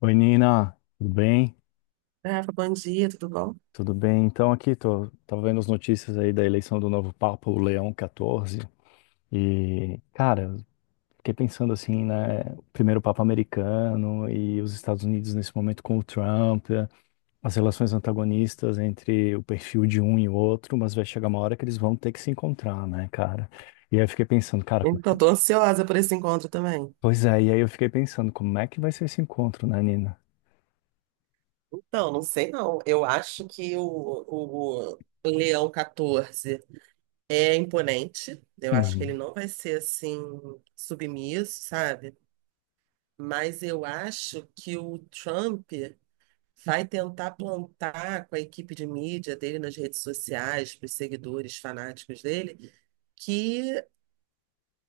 Oi, Nina, tudo bem? Rafa, bom dia, tudo bom? Tudo bem? Então, aqui tô vendo as notícias aí da eleição do novo Papa, o Leão XIV. E, cara, fiquei pensando assim, né? O primeiro Papa americano e os Estados Unidos nesse momento com o Trump, as relações antagonistas entre o perfil de um e o outro, mas vai chegar uma hora que eles vão ter que se encontrar, né, cara? E aí eu fiquei pensando, cara, como é Então, que... tô ansiosa por esse encontro também. Pois é, e aí eu fiquei pensando, como é que vai ser esse encontro, né, Nina? Então, não sei não. Eu acho que o Leão 14 é imponente. Eu acho que ele Uhum. não vai ser assim submisso, sabe? Mas eu acho que o Trump vai tentar plantar com a equipe de mídia dele nas redes sociais, para os seguidores fanáticos dele.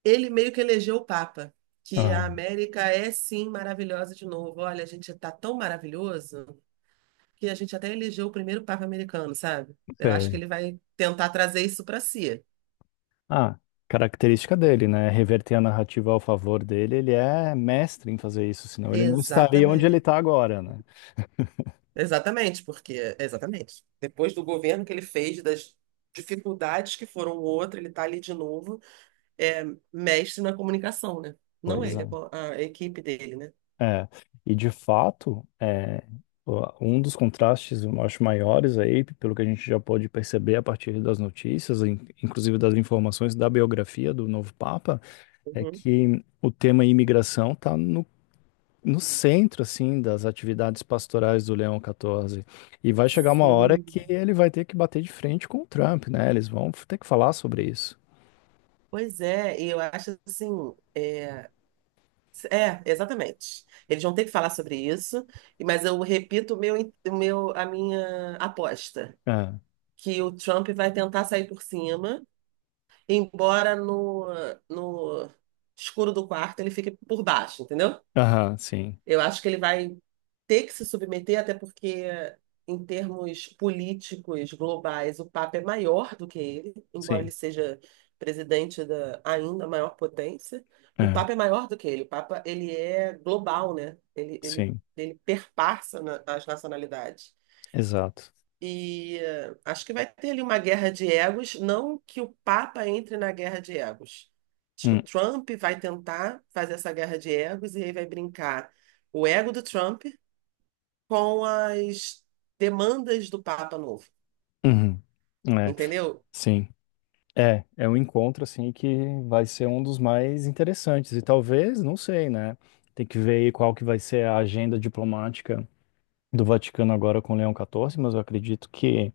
Ele meio que elegeu o Papa, que Ah, a América é sim maravilhosa de novo. Olha, a gente está tão maravilhoso que a gente até elegeu o primeiro Papa americano, sabe? Eu acho que sei. ele vai tentar trazer isso para si. Ah, característica dele, né? Reverter a narrativa ao favor dele, ele é mestre em fazer isso, senão ele não estaria onde ele Exatamente. está agora, né? Exatamente, porque exatamente. Depois do governo que ele fez, das dificuldades que foram o outro, ele está ali de novo, é mestre na comunicação, né? Não Pois ele, é. A equipe dele, né? É, e de fato, é, um dos contrastes, eu acho, maiores aí, pelo que a gente já pôde perceber a partir das notícias, inclusive das informações da biografia do novo Papa, é Uhum. que o tema imigração está no centro, assim, das atividades pastorais do Leão 14. E vai chegar uma hora que Sim. ele vai ter que bater de frente com o Trump, né? Eles vão ter que falar sobre isso. Pois é, e eu acho assim, é, é, exatamente. Eles vão ter que falar sobre isso, mas eu repito o meu, a minha aposta, É. que o Trump vai tentar sair por cima, embora no escuro do quarto ele fique por baixo, entendeu? Aham, sim, Eu acho que ele vai ter que se submeter, até porque, em termos políticos globais, o Papa é maior do que ele, embora sim, ele seja presidente da ainda maior potência. O é, Papa é maior do que ele. O Papa, ele é global, né? Ele, ele, sim, ele as nacionalidades. exato. E acho que vai ter ali uma guerra de egos, não que o Papa entre na guerra de egos. Acho que Hum, o Trump vai tentar fazer essa guerra de egos e aí vai brincar o ego do Trump com as demandas do Papa novo, uhum. É, entendeu? sim. É, é um encontro, assim, que vai ser um dos mais interessantes. E talvez, não sei, né? Tem que ver aí qual que vai ser a agenda diplomática do Vaticano agora com o Leão 14, mas eu acredito que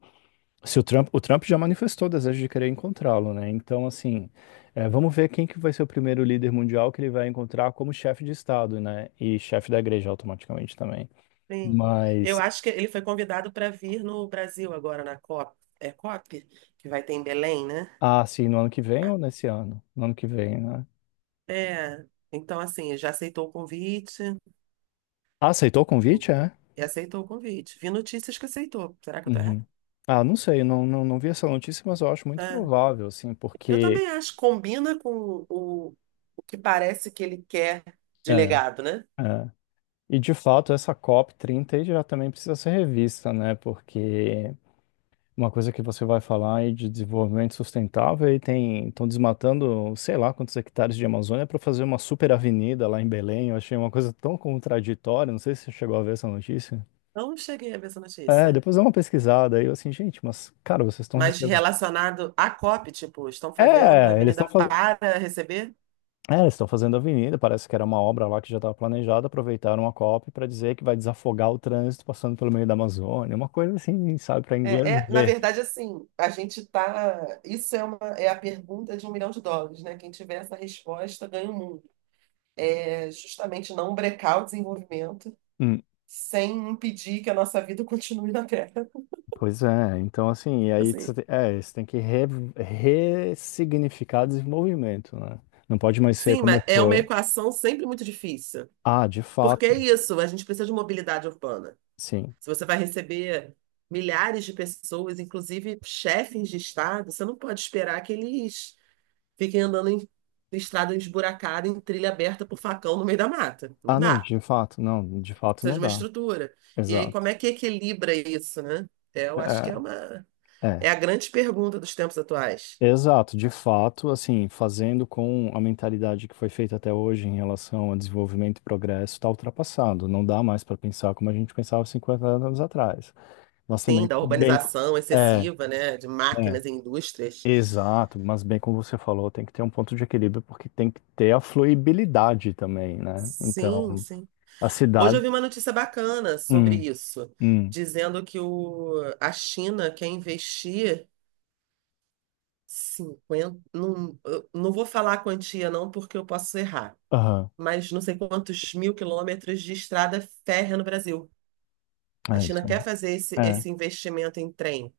se o Trump, o Trump já manifestou o desejo de querer encontrá-lo, né? Então, assim, é, vamos ver quem que vai ser o primeiro líder mundial que ele vai encontrar como chefe de Estado, né? E chefe da igreja automaticamente também. Sim. Eu Mas, acho que ele foi convidado para vir no Brasil agora na COP, é COP, que vai ter em Belém, né? ah, sim, no ano que vem ou nesse ano? No ano que vem, né? É. Então, assim, já aceitou o convite Ah, aceitou o convite, é? e aceitou o convite. Vi notícias que aceitou. Será que eu tô errada? Uhum. Ah, não sei, não, não, não vi essa notícia, mas eu acho muito É, provável, assim, eu porque... também acho, combina com o que parece que ele quer de É, legado, né? é. E, de fato, essa COP 30 aí já também precisa ser revista, né? Porque... Uma coisa que você vai falar aí de desenvolvimento sustentável e tem, estão desmatando, sei lá, quantos hectares de Amazônia para fazer uma super avenida lá em Belém. Eu achei uma coisa tão contraditória, não sei se você chegou a ver essa notícia. Não cheguei a ver essa É, notícia. depois dá uma pesquisada aí, eu assim, gente, mas cara, vocês estão Mas recebendo. relacionado à COP, tipo, estão fazendo a É, eles avenida estão fazendo, para receber? é, eles estão fazendo avenida, parece que era uma obra lá que já estava planejada, aproveitaram a COP para dizer que vai desafogar o trânsito passando pelo meio da Amazônia, uma coisa assim, sabe, para inglês É, na ver. verdade, assim, a gente tá. É a pergunta de um milhão de dólares, né? Quem tiver essa resposta ganha o mundo. É justamente não brecar o desenvolvimento sem impedir que a nossa vida continue na Terra. Pois é, então assim, e aí Assim, é, você tem que ressignificar desenvolvimento, né? Não pode mais ser sim, como mas é uma foi. equação sempre muito difícil. Ah, de Porque é fato, isso, a gente precisa de mobilidade urbana. sim. Se você vai receber milhares de pessoas, inclusive chefes de estado, você não pode esperar que eles fiquem andando em estrada esburacada, em trilha aberta por facão no meio da mata. Ah, Não não, dá. de fato, não, de fato Precisa não de uma dá. estrutura. E aí, como Exato. é que equilibra isso, né? Eu acho que é uma É, é. é a grande pergunta dos tempos atuais. Exato, de fato, assim, fazendo com a mentalidade que foi feita até hoje em relação a desenvolvimento e progresso, está ultrapassado. Não dá mais para pensar como a gente pensava 50 anos atrás. Nós Sim, também, da bem, urbanização é, excessiva, né? De é. máquinas e indústrias. Exato, mas bem como você falou, tem que ter um ponto de equilíbrio porque tem que ter a fluibilidade também, né? Sim, Então, sim. a Hoje eu cidade. vi uma notícia bacana sobre Hum, isso, hum, dizendo que a China quer investir 50, não, eu não vou falar a quantia não, porque eu posso errar, aham, mas não sei quantos mil quilômetros de estrada férrea no Brasil. A é China isso. quer fazer É, esse investimento em trem.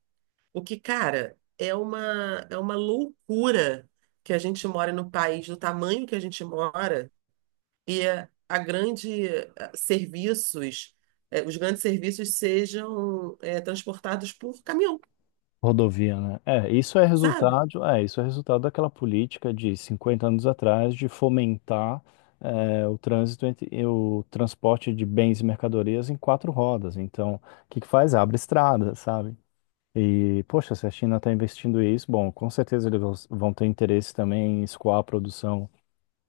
O que, cara, é uma loucura que a gente mora no país do tamanho que a gente mora e a grande eh, serviços, eh, os grandes serviços sejam transportados por caminhão, rodovia, né? É, isso é sabe? resultado, é, isso é resultado daquela política de 50 anos atrás de fomentar é, o trânsito entre, e o transporte de bens e mercadorias em quatro rodas. Então, o que que faz? Abre estrada, sabe? E, poxa, se a China está investindo isso, bom, com certeza eles vão ter interesse também em escoar a produção,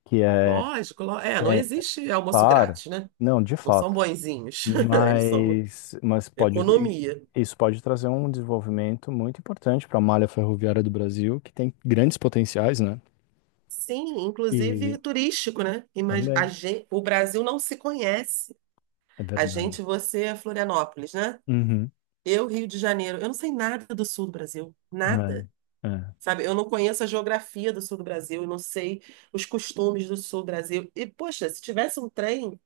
que é, Lógico, é, que não é existe almoço claro, grátis, né? não, de Não são fato, bonzinhos, eles são mas pode, economia. isso pode trazer um desenvolvimento muito importante para a malha ferroviária do Brasil, que tem grandes potenciais, né? Sim, inclusive E turístico, né? Também, O Brasil não se conhece. é verdade. Você, é Florianópolis, né? Uhum. Eu, Rio de Janeiro. Eu não sei nada do sul do Brasil, nada. É, é, Sabe, eu não conheço a geografia do sul do Brasil, eu não sei os costumes do sul do Brasil. E, poxa, se tivesse um trem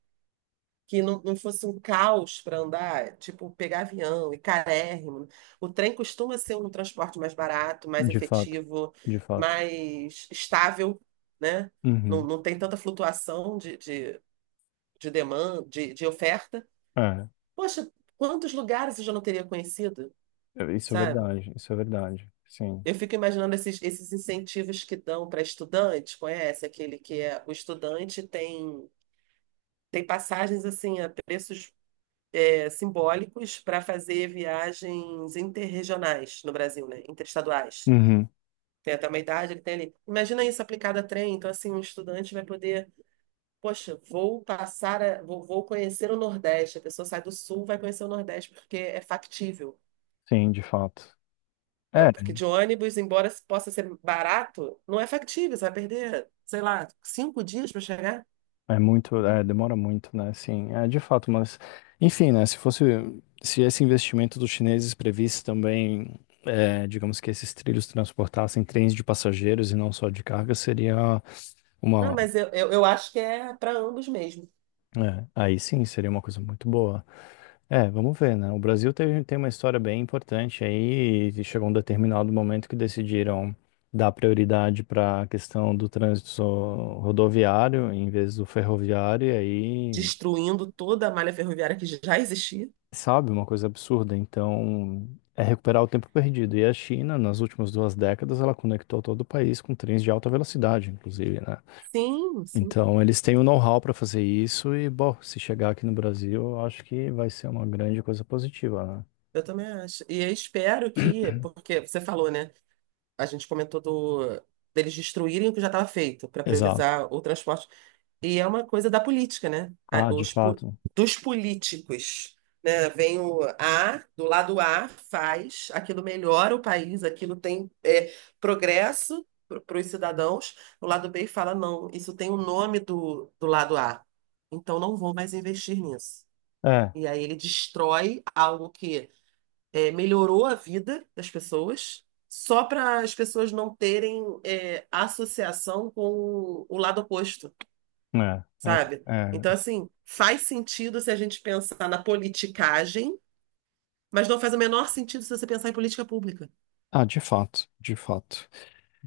que não fosse um caos para andar, tipo pegar avião e carérrimo, o trem costuma ser um transporte mais barato, mais de fato, efetivo, de fato. mais estável, né? Uhum. Não tem tanta flutuação de demanda, de oferta. É, Poxa, quantos lugares eu já não teria conhecido, sabe? Isso é verdade, sim. Eu fico imaginando esses incentivos que dão para estudante, conhece? Aquele que é o estudante tem passagens assim a preços simbólicos para fazer viagens interregionais no Brasil, né? Interestaduais. Uhum. Tem até uma idade, ele tem ali. Imagina isso aplicado a trem, então assim, um estudante vai poder, poxa, vou conhecer o Nordeste. A pessoa sai do Sul, vai conhecer o Nordeste, porque é factível. Sim, de fato. É, É, porque de ônibus, embora possa ser barato, não é factível, você vai perder, sei lá, 5 dias para chegar. é muito, é, demora muito, né? Sim, é de fato, mas enfim, né? Se fosse, se esse investimento dos chineses previsse também, é, digamos que esses trilhos transportassem trens de passageiros e não só de carga, seria Não, uma, mas eu acho que é para ambos mesmo, é, aí sim, seria uma coisa muito boa. É, vamos ver, né? O Brasil teve, tem uma história bem importante aí e chegou um determinado momento que decidiram dar prioridade para a questão do trânsito rodoviário em vez do ferroviário e aí destruindo toda a malha ferroviária que já existia. sabe, uma coisa absurda. Então, é recuperar o tempo perdido. E a China, nas últimas duas décadas, ela conectou todo o país com trens de alta velocidade, inclusive, né? Sim, Então, eles têm o know-how para fazer isso e, bom, se chegar aqui no Brasil, eu acho que vai ser uma grande coisa positiva, eu também acho. E eu espero né? que, porque você falou, né? A gente comentou deles destruírem o que já estava feito para Exato. priorizar o transporte. E é uma coisa da política, né? Ah, de fato. Dos políticos, né? Vem o A, do lado A, faz, aquilo melhora o país, aquilo tem progresso para os cidadãos. O lado B fala, não, isso tem o nome do lado A, então não vou mais investir nisso. É, E aí ele destrói algo que melhorou a vida das pessoas, só para as pessoas não terem associação com o lado oposto, é, é, sabe? é. Então, assim, faz sentido se a gente pensar na politicagem, mas não faz o menor sentido se você pensar em política pública, Ah, de fato, de fato.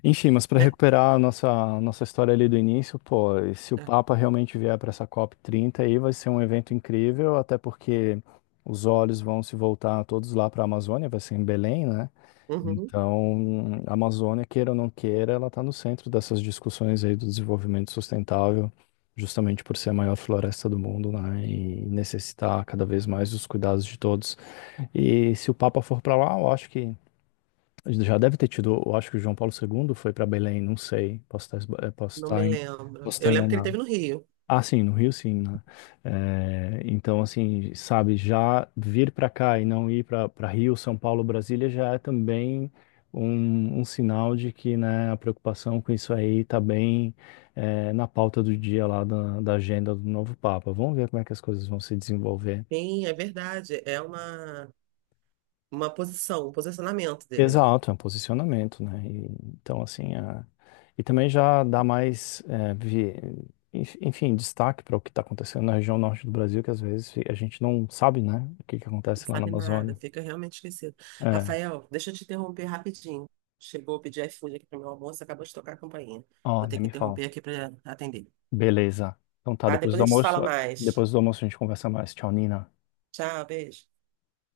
Enfim, mas para né? recuperar a nossa, nossa história ali do início, pô, e se o É. Papa realmente vier para essa COP30 aí, vai ser um evento incrível, até porque os olhos vão se voltar todos lá para a Amazônia, vai ser em Belém, né? Uhum. Então, a Amazônia, queira ou não queira, ela está no centro dessas discussões aí do desenvolvimento sustentável, justamente por ser a maior floresta do mundo, né? E necessitar cada vez mais dos cuidados de todos. E se o Papa for para lá, eu acho que já deve ter tido, eu acho que o João Paulo segundo foi para Belém, não sei, posso Não me lembro. posso estar Eu lembro que ele enganado. teve no Rio. Ah, sim, no Rio, sim, né? Eh, então, assim, sabe, já vir para cá e não ir para Rio, São Paulo, Brasília já é também um sinal de que, né, a preocupação com isso aí está bem, eh, na pauta do dia lá da, da agenda do novo Papa. Vamos ver como é que as coisas vão se desenvolver. Sim, é verdade. Uma posição, um posicionamento dele, né? Exato, é um posicionamento, né? E, então, assim, e também já dá mais, é, enfim, destaque para o que está acontecendo na região norte do Brasil, que às vezes a gente não sabe, né? O que que Não acontece lá na sabe nada, Amazônia. fica realmente esquecido. É, Rafael, deixa eu te interromper rapidinho. Chegou a pedir iFood aqui para meu almoço, acabou de tocar a campainha. ó, Vou ter nem que me fala. interromper aqui para atender. Beleza. Então tá, Tá? Depois a gente se fala mais. depois do almoço a gente conversa mais. Tchau, Nina. Tchau, beijo.